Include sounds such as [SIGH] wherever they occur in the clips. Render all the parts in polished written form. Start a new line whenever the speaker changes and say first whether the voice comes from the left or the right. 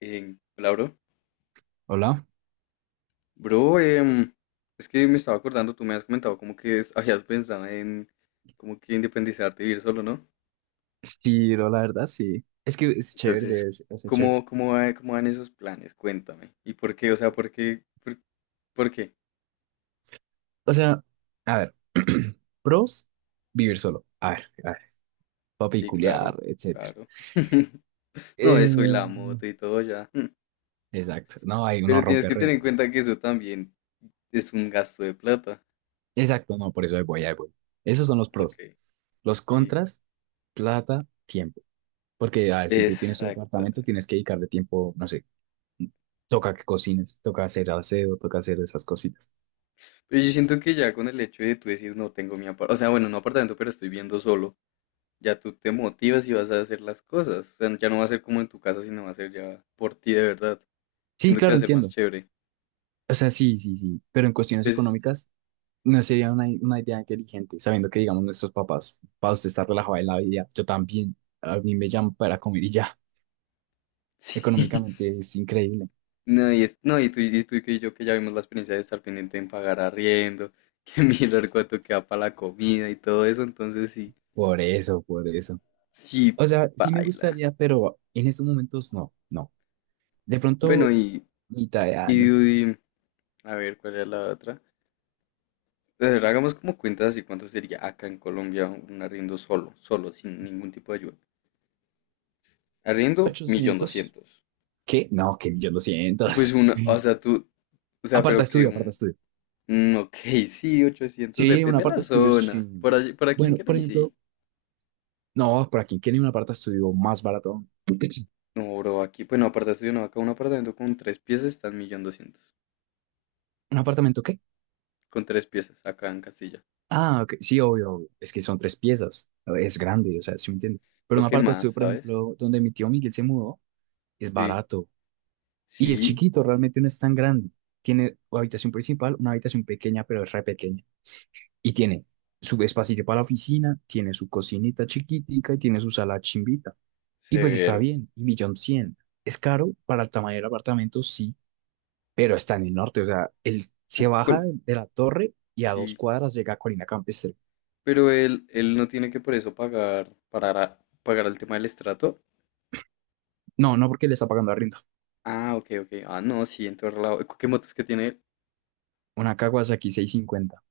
left: Hola, bro.
right: Hola.
left: Bro, es que me estaba acordando, tú me has comentado como que habías pensado en como que independizarte y vivir solo, ¿no?
right: Sí, no, la verdad, sí. Es que es chévere,
left: Entonces,
right: es chévere.
left: ¿cómo, cómo van esos planes? Cuéntame. ¿Y por qué? O sea, ¿por qué? ¿Por qué?
right: O sea, a ver, [CLEARS THROAT] pros, vivir solo. A ver, papi
left: Sí,
right: culiar,
left: claro,
right: etcétera.
left: claro. [LAUGHS] No, eso y
right: Eh,
left: la moto y todo ya. Mm.
right: exacto. No, hay uno
left: Pero tienes
right: rompe
left: que
right: re,
left: tener en
right: bro.
left: cuenta que eso también es un gasto de plata.
right: Exacto, no, por eso ahí voy, ahí voy. Esos son los
left: Ok,
right: pros. Los
left: sí.
right: contras, plata, tiempo. Porque, a ver, si tú tienes tu
left: Exacto.
right: apartamento, tienes que dedicarle tiempo, no sé, toca que cocines, toca hacer aseo, toca hacer esas cositas.
left: Pero yo siento que ya con el hecho de tú decir no tengo mi apartamento, o sea, bueno, no apartamento, pero estoy viendo solo, ya tú te motivas y vas a hacer las cosas. O sea, ya no va a ser como en tu casa, sino va a ser ya por ti de verdad.
right: Sí,
left: Siento que va
right: claro,
left: a ser más
right: entiendo.
left: chévere.
right: O sea, sí, sí, sí. Pero en
left: Y
right: cuestiones
left: pues,
right: económicas, no sería una idea inteligente, sabiendo que, digamos, nuestros papás, para usted estar relajado en la vida, yo también, a mí me llaman para comer y ya.
left: [LAUGHS] sí.
right: Económicamente es increíble.
left: No, y, es, no, y tú y yo que ya vimos la experiencia de estar pendiente en pagar arriendo, que [LAUGHS] mirar cuánto queda para la comida y todo eso. Entonces, sí,
right: Por eso, por eso.
left: sí,
right: O sea, sí me
left: baila.
right: gustaría, pero en estos momentos no, no. De
left: Bueno,
right: pronto, mitad de año,
left: y, y a ver, ¿cuál era la otra? De verdad, hagamos como cuentas así cuánto sería acá en Colombia un arriendo solo, solo, sin ningún tipo de ayuda. Arriendo, millón
right: ochocientos.
left: doscientos.
right: ¿Qué? No, que
left: Pues una, o
right: 1.200.000.
left: sea, tú, o
right: [LAUGHS]
left: sea,
right: Aparta
left: pero que
right: estudio, aparta
left: un,
right: estudio.
left: ok, [LAUGHS] sí, 800
right: Sí, un
left: depende de
right: aparta
left: la
right: estudio es
left: zona. Por
right: chimba.
left: allí, por aquí en
right: Bueno, por
left: Kennedy,
right: ejemplo,
left: sí.
right: no, ¿para quién quiere un aparta estudio más barato? [CLEARS THROAT]
left: No, bro, aquí, bueno, aparte estoy no, acá un apartamento con tres piezas está en 1.200.000.
right: ¿Un apartamento qué?
left: Con tres piezas, acá en Castilla.
right: Ah, ok, sí, obvio, obvio. Es que son tres piezas. Es grande, o sea, ¿sí me entiendes? Pero
left: Creo
right: una
left: que
right: parte
left: más,
right: estudio, por
left: ¿sabes?
right: ejemplo, donde mi tío Miguel se mudó, es
left: Sí,
right: barato. Y es
left: sí,
right: chiquito, realmente no es tan grande. Tiene una habitación principal, una habitación pequeña, pero es re pequeña. Y tiene su espacito para la oficina, tiene su cocinita chiquitica y tiene su sala chimbita. Y pues está
left: severo.
right: bien, y millón cien. Es caro para el tamaño del apartamento, sí, pero está en el norte. O sea, él se
left: Cu-
right: baja
left: cuál-
right: de la torre y a dos
left: Sí,
right: cuadras llega a Colina Campestre.
left: pero él no tiene que por eso pagar, para pagar el tema del estrato.
right: No, no porque le está pagando arriendo.
left: Ah, ok, ok. Ah, no, sí, en todo lado. ¿Qué motos que tiene él?
right: Una Kawasaki seiscientos cincuenta.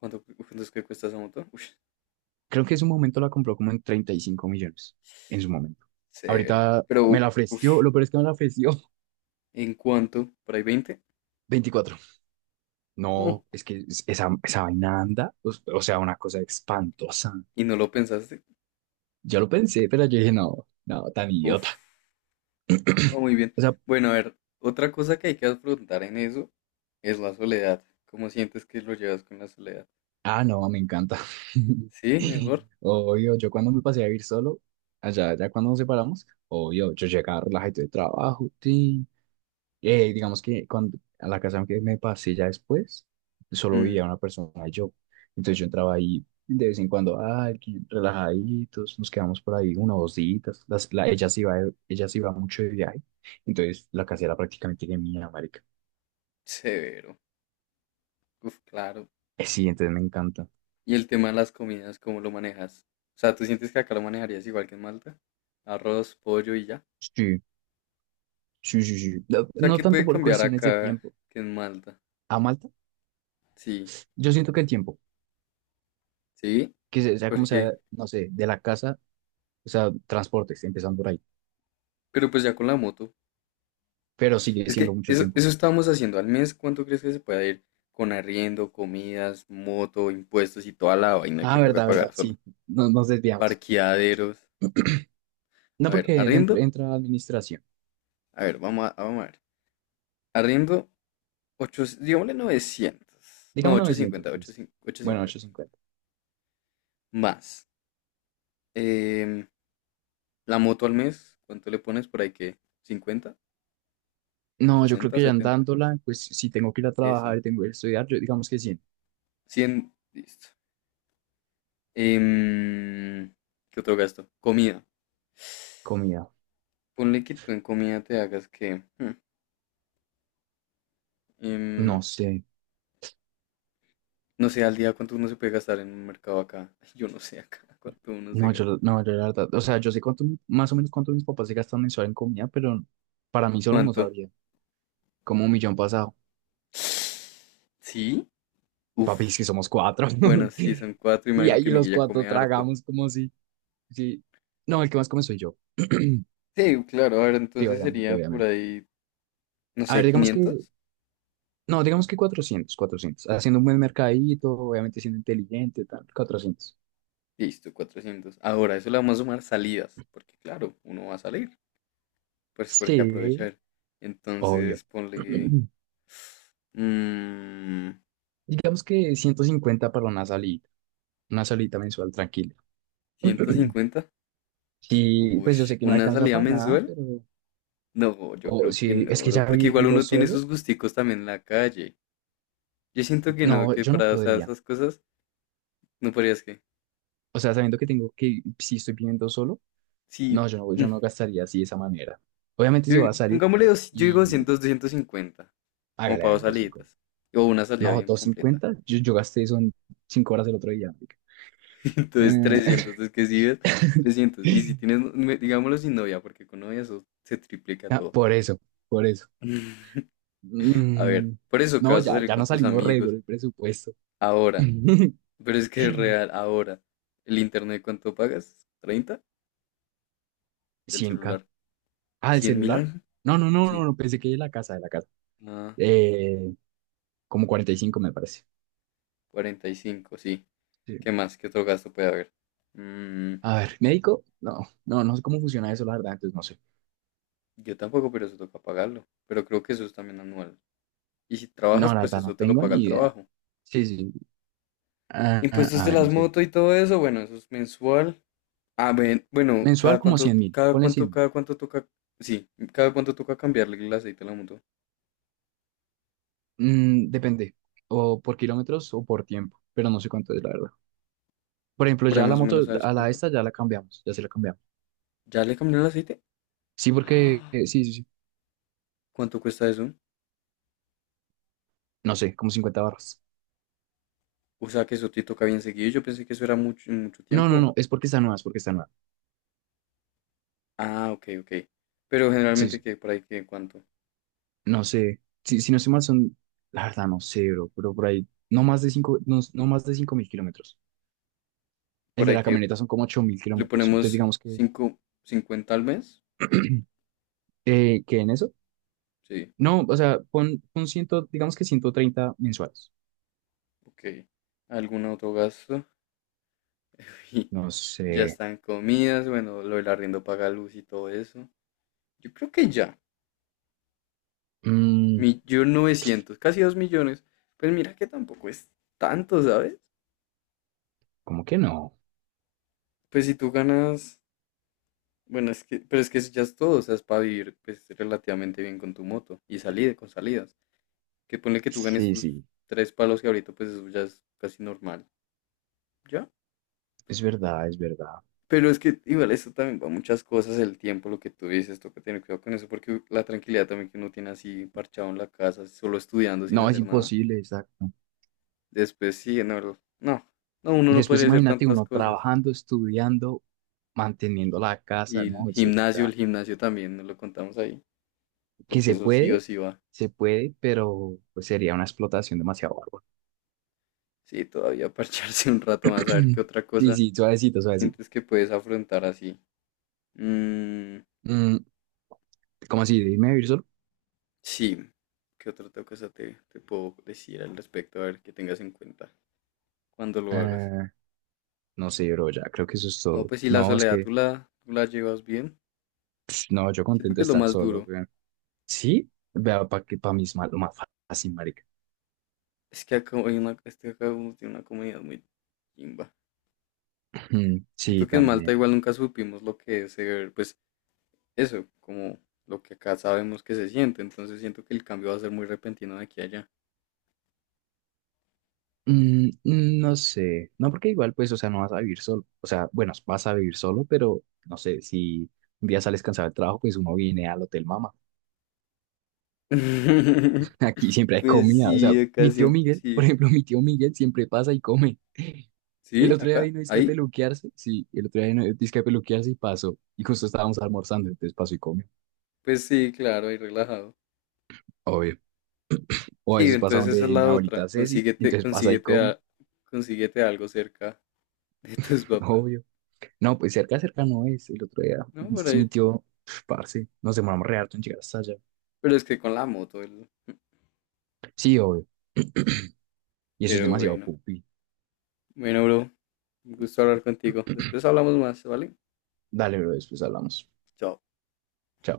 left: ¿Cuánto, cuánto es que cuesta esa moto? Uy,
right: Creo que en su momento la compró como en 35 millones. En su momento.
left: severo.
right: Ahorita me
left: Pero,
right: la ofreció, lo peor es que me la ofreció. [LAUGHS]
left: ¿en cuánto? ¿Por ahí 20?
right: Veinticuatro.
left: Oh,
right: No, es que esa vaina anda, o sea, una cosa espantosa.
left: ¿y no lo pensaste?
right: Yo lo pensé, pero yo dije, no, no, tan
left: Uf,
right: idiota.
left: no, muy bien.
right: O sea,
left: Bueno, a ver, otra cosa que hay que afrontar en eso es la soledad. ¿Cómo sientes que lo llevas con la soledad?
right: ah, no, me encanta. [LAUGHS]
left: ¿Sí? ¿Mejor?
right: Obvio, yo cuando me pasé a vivir solo, allá, ya cuando nos separamos, obvio, yo llegaba relajado de trabajo. Digamos que cuando, a la casa que me pasé ya después, solo
left: Mm,
right: vivía una persona y yo. Entonces yo entraba ahí de vez en cuando, relajaditos, nos quedamos por ahí uno o dos días. Ella se iba, ella se iba mucho de viaje, entonces la casa era prácticamente que mía, marica.
left: severo. Uf, claro.
right: Sí, entonces me encanta.
left: ¿Y el tema de las comidas, cómo lo manejas? O sea, ¿tú sientes que acá lo manejarías igual que en Malta? Arroz, pollo y ya.
right: Sí, sí, sí, sí. No,
left: O sea,
right: no
left: ¿qué
right: tanto
left: puede
right: por
left: cambiar
right: cuestiones de
left: acá
right: tiempo.
left: que en Malta?
right: A Malta,
left: Sí,
right: yo siento que el tiempo,
left: sí,
right: que sea como sea,
left: porque,
right: no sé, de la casa, o sea, transportes, empezando por ahí,
left: pero pues ya con la moto,
right: pero sigue
left: es
right: siendo
left: que
right: mucho
left: eso,
right: tiempo.
left: eso estábamos haciendo al mes. ¿Cuánto crees que se pueda ir con arriendo, comidas, moto, impuestos y toda la vaina que
right: Ah,
left: toca
right: verdad, verdad,
left: pagar solo?
right: sí, nos desviamos.
left: Parqueaderos. A
right: No
left: ver,
right: porque dentro,
left: arriendo.
right: entra administración.
left: A ver, vamos a ver. Arriendo, 8. Digámosle 900. No,
right: Digamos,
left: 850, cincuenta,
right: novecientos, listo.
left: 850.
right: Bueno,
left: Cincuenta.
right: 850.
left: Más. em, la moto al mes, ¿cuánto le pones por ahí que? ¿50,
right: No, yo creo
left: 60,
right: que ya
left: 70?
right: andándola, pues si tengo que ir a
left: Eso.
right: trabajar, tengo que ir a estudiar, yo digamos que cien.
left: 100. Listo. Em, ¿Qué otro gasto? Comida.
right: Comida,
left: Ponle que tú en comida te hagas que, em,
right: no sé.
left: no sé, al día cuánto uno se puede gastar en un mercado acá. [LAUGHS] Yo no sé acá cuánto uno se
right: No, yo,
left: gasta.
right: no, yo, la verdad, o sea, yo sé cuánto, más o menos cuánto mis papás se gastan mensual en comida, pero para mí solo no
left: ¿Cuánto?
right: sabría. Como un millón pasado.
left: ¿Sí?
right: Papi, es
left: Uf.
right: que somos cuatro.
left: Bueno, sí, son
right: [LAUGHS]
left: cuatro.
right: Y
left: Imagino
right: ahí
left: que
right: los
left: Miguel ya
right: cuatro
left: come harto.
right: tragamos como si, sí. No, el que más come soy yo.
left: Sí, claro. A ver,
right: Sí,
left: entonces
right: obviamente,
left: sería por
right: obviamente.
left: ahí, no
right: A
left: sé,
right: ver, digamos que,
left: 500.
right: no, digamos que 400, 400. Haciendo un buen mercadito, obviamente siendo inteligente, tal, 400.
left: Listo, 400. Ahora, eso le vamos a sumar salidas, porque claro, uno va a salir. Pues porque
right: Sí,
left: aprovechar.
right: obvio.
left: Entonces, ponle...
right: [CLEARS THROAT]
left: mm,
right: Digamos que 150 para una salida, una salita mensual tranquila.
left: ciento
right: [CLEARS THROAT]
left: cincuenta
right: Sí,
left: Uy,
right: pues yo sé que no
left: ¿una
right: alcanza
left: salida
right: para nada,
left: mensual?
right: pero
left: No, yo
right: o
left: creo que
right: si
left: no,
right: es que
left: bro,
right: ya
left: porque igual
right: viviendo
left: uno tiene
right: solo,
left: sus gusticos también en la calle. Yo siento que no,
right: no,
left: que
right: yo no
left: para, o sea,
right: podría.
left: esas cosas no podrías que.
right: O sea, sabiendo que tengo que, si estoy viviendo solo,
left: Sí,
right: no, yo no, yo
left: mm,
right: no gastaría así de esa manera. Obviamente
left: yo,
right: si voy a salir
left: pongámosle, yo digo
right: y
left: 200, 250, como
right: hágale,
left: para dos
right: hágale, así.
left: salidas, o una
right: No,
left: salida bien
right: doscientos
left: completa.
right: cincuenta. Yo gasté eso en 5 horas el otro día, marica.
left: [LAUGHS] Entonces 300,
right: Eh,
left: entonces que si ves, 300. Y si
right: [LAUGHS]
left: tienes, digámoslo sin novia, porque con novia eso se triplica todo.
right: por eso, por eso.
left: [LAUGHS] A ver,
right: Mm,
left: por eso que
right: no,
left: vas a
right: ya,
left: salir
right: ya
left: con
right: no
left: tus
right: salimos re
left: amigos.
right: con el presupuesto.
left: Ahora,
right: [LAUGHS]
left: pero es que es real, ahora, el internet, ¿cuánto pagas? 30. Del
right: Cien k.
left: celular.
right: Ah, ¿el
left: ¿100.000
right: celular?
left: algo?
right: No, no, no, no,
left: Sí.
right: no, pensé que de la casa, de la casa.
left: Ah,
right: Eh, Como 45 me parece.
left: 45, sí.
right: Sí.
left: ¿Qué más? ¿Qué otro gasto puede haber? Mm,
right: A ver, ¿médico? No, no, no sé cómo funciona eso, la verdad, entonces no sé.
left: yo tampoco, pero eso toca pagarlo. Pero creo que eso es también anual. Y si
right: No,
left: trabajas,
right: la
left: pues
right: verdad, no
left: eso te lo
right: tengo
left: paga el
right: ni idea.
left: trabajo.
right: Sí, sí.
left: Impuestos
right: A
left: de
right: ver,
left: las
right: no sé.
left: motos y todo eso, bueno, eso es mensual. Ah, ven, bueno,
right: Mensual
left: cada
right: como
left: cuánto,
right: 100 mil.
left: cada
right: Ponle
left: cuánto,
right: cien.
left: cada cuánto toca, sí, cada cuánto toca cambiarle el aceite a la moto.
right: Mm, depende, o por kilómetros o por tiempo, pero no sé cuánto es la verdad. Por ejemplo,
left: Por ahí
right: ya la
left: más o menos
right: moto,
left: sabes
right: a la
left: cuánto.
right: esta ya la cambiamos, ya se la cambiamos.
left: ¿Ya le cambió el aceite?
right: Sí, porque,
left: [GASPS]
right: sí, sí, sí,
left: ¿Cuánto cuesta eso?
right: no sé, como 50 barras.
left: O sea, que eso te toca bien seguido. Yo pensé que eso era mucho, mucho
right: No, no,
left: tiempo.
right: no, es porque está nueva, es porque está nueva.
left: Ah, ok, ok. Pero
right: Sí,
left: generalmente
right: sí,
left: que por ahí que, ¿cuánto?
right: no sé, sí, si no sé mal son, la verdad no sé, bro, pero por ahí, no más de 5 no, no más de cinco mil kilómetros. El
left: Por
right: de
left: ahí
right: la
left: que
right: camioneta son como ocho mil
left: le
right: kilómetros, entonces
left: ponemos
right: digamos
left: 5, 50 al mes.
right: que en eso,
left: Sí,
right: no, o sea, pon ciento, digamos que 130 mensuales.
left: ok. ¿Algún otro gasto? [LAUGHS] Y
right: No sé.
left: ya están comidas, bueno, lo del arriendo paga luz y todo eso. Yo creo que ya.
right: mm,
left: 1.900.000, casi 2.000.000. Pues mira que tampoco es tanto, ¿sabes?
right: ¿Cómo que no?
left: Pues si tú ganas. Bueno, es que, pero es que eso ya es todo, o sea, es para vivir pues, relativamente bien con tu moto y salir con salidas. Que pone que tú ganes
right: Sí,
left: tus
right: sí,
left: tres palos que ahorita pues eso ya es casi normal, ¿ya?
right: es verdad, es verdad.
left: Pero es que igual eso también va a muchas cosas, el tiempo, lo que tú dices, toca tener cuidado con eso porque la tranquilidad también que uno tiene así parchado en la casa, solo estudiando sin
right: No, es
left: hacer nada.
right: imposible, exacto.
left: Después sí, no, no, no, no, uno no
right: Después
left: podría hacer
right: imagínate
left: tantas
right: uno
left: cosas.
right: trabajando, estudiando, manteniendo la casa,
left: Y
right: ¿no? Eso, o
left: el
right: sea,
left: gimnasio también, no lo contamos ahí,
right: que
left: porque eso sí o sí va.
right: se puede, pero pues sería una explotación demasiado bárbara.
left: Sí, todavía parcharse un rato más, a ver qué
right: [CLEARS THROAT]
left: otra
right: Sí,
left: cosa
right: sí, suavecito, suavecito.
left: sientes que puedes afrontar así. Mm,
right: Mm, ¿Cómo así? ¿Dime vivir solo?
left: sí, ¿qué otra cosa te puedo decir al respecto? A ver, que tengas en cuenta cuando lo hagas.
right: Eh, no sé, bro, ya creo que eso es
left: No,
right: todo.
left: pues si la
right: No, es
left: soledad tú
right: que,
left: la, tú la llevas bien,
right: no, yo
left: siento
right: contento
left: que
right: de
left: es lo
right: estar
left: más
right: solo,
left: duro.
right: güey. Sí, vea, para que para mí es lo más fácil, marica.
left: Es que acá, hay una, es que acá uno tiene una comunidad muy chimba.
right: [CLEARS THROAT] Mm,
left: Siento
right: sí,
left: que en Malta
right: también.
left: igual nunca supimos lo que es ser, pues eso, como lo que acá sabemos que se siente. Entonces siento que el cambio va a ser muy repentino de aquí a allá.
right: No sé, no porque igual pues, o sea, no vas a vivir solo, o sea, bueno, vas a vivir solo, pero no sé, si un día sales cansado del trabajo, pues uno viene al Hotel Mama.
left: [LAUGHS]
right: [LAUGHS] Aquí siempre hay
left: Pues
right: comida, o sea,
left: sí, acá
right: mi tío
left: siempre,
right: Miguel, [LAUGHS] por
left: sí.
right: ejemplo, mi tío Miguel siempre pasa y come, el
left: ¿Sí?
right: otro día
left: ¿Acá?
right: vino dizque a
left: ¿Ahí?
right: peluquearse, sí, el otro día vino dizque a peluquearse y pasó, y justo estábamos almorzando, entonces pasó y come,
left: Pues sí, claro, ahí relajado.
right: obvio, o a
left: Sí,
right: veces pasa
left: entonces esa es
right: donde mi
left: la otra.
right: abuelita Ceci,
left: Consíguete,
right: entonces pasa y
left: consíguete,
right: come,
left: consíguete algo cerca de tus
right: [LAUGHS]
left: papás,
right: obvio. No, pues cerca, cerca no es. El otro día,
left: ¿no? Por
right: mi
left: ahí.
right: tío, "Uf, parce, nos demoramos re harto en llegar hasta allá".
left: Pero es que con la moto, el-
right: Sí, obvio. Y eso es
left: Pero
right: demasiado
left: bueno.
right: pupi.
left: Bueno, bro, un gusto hablar contigo. Después hablamos más, ¿vale?
right: Dale, bro, después hablamos.
left: Chao.
right: Chao.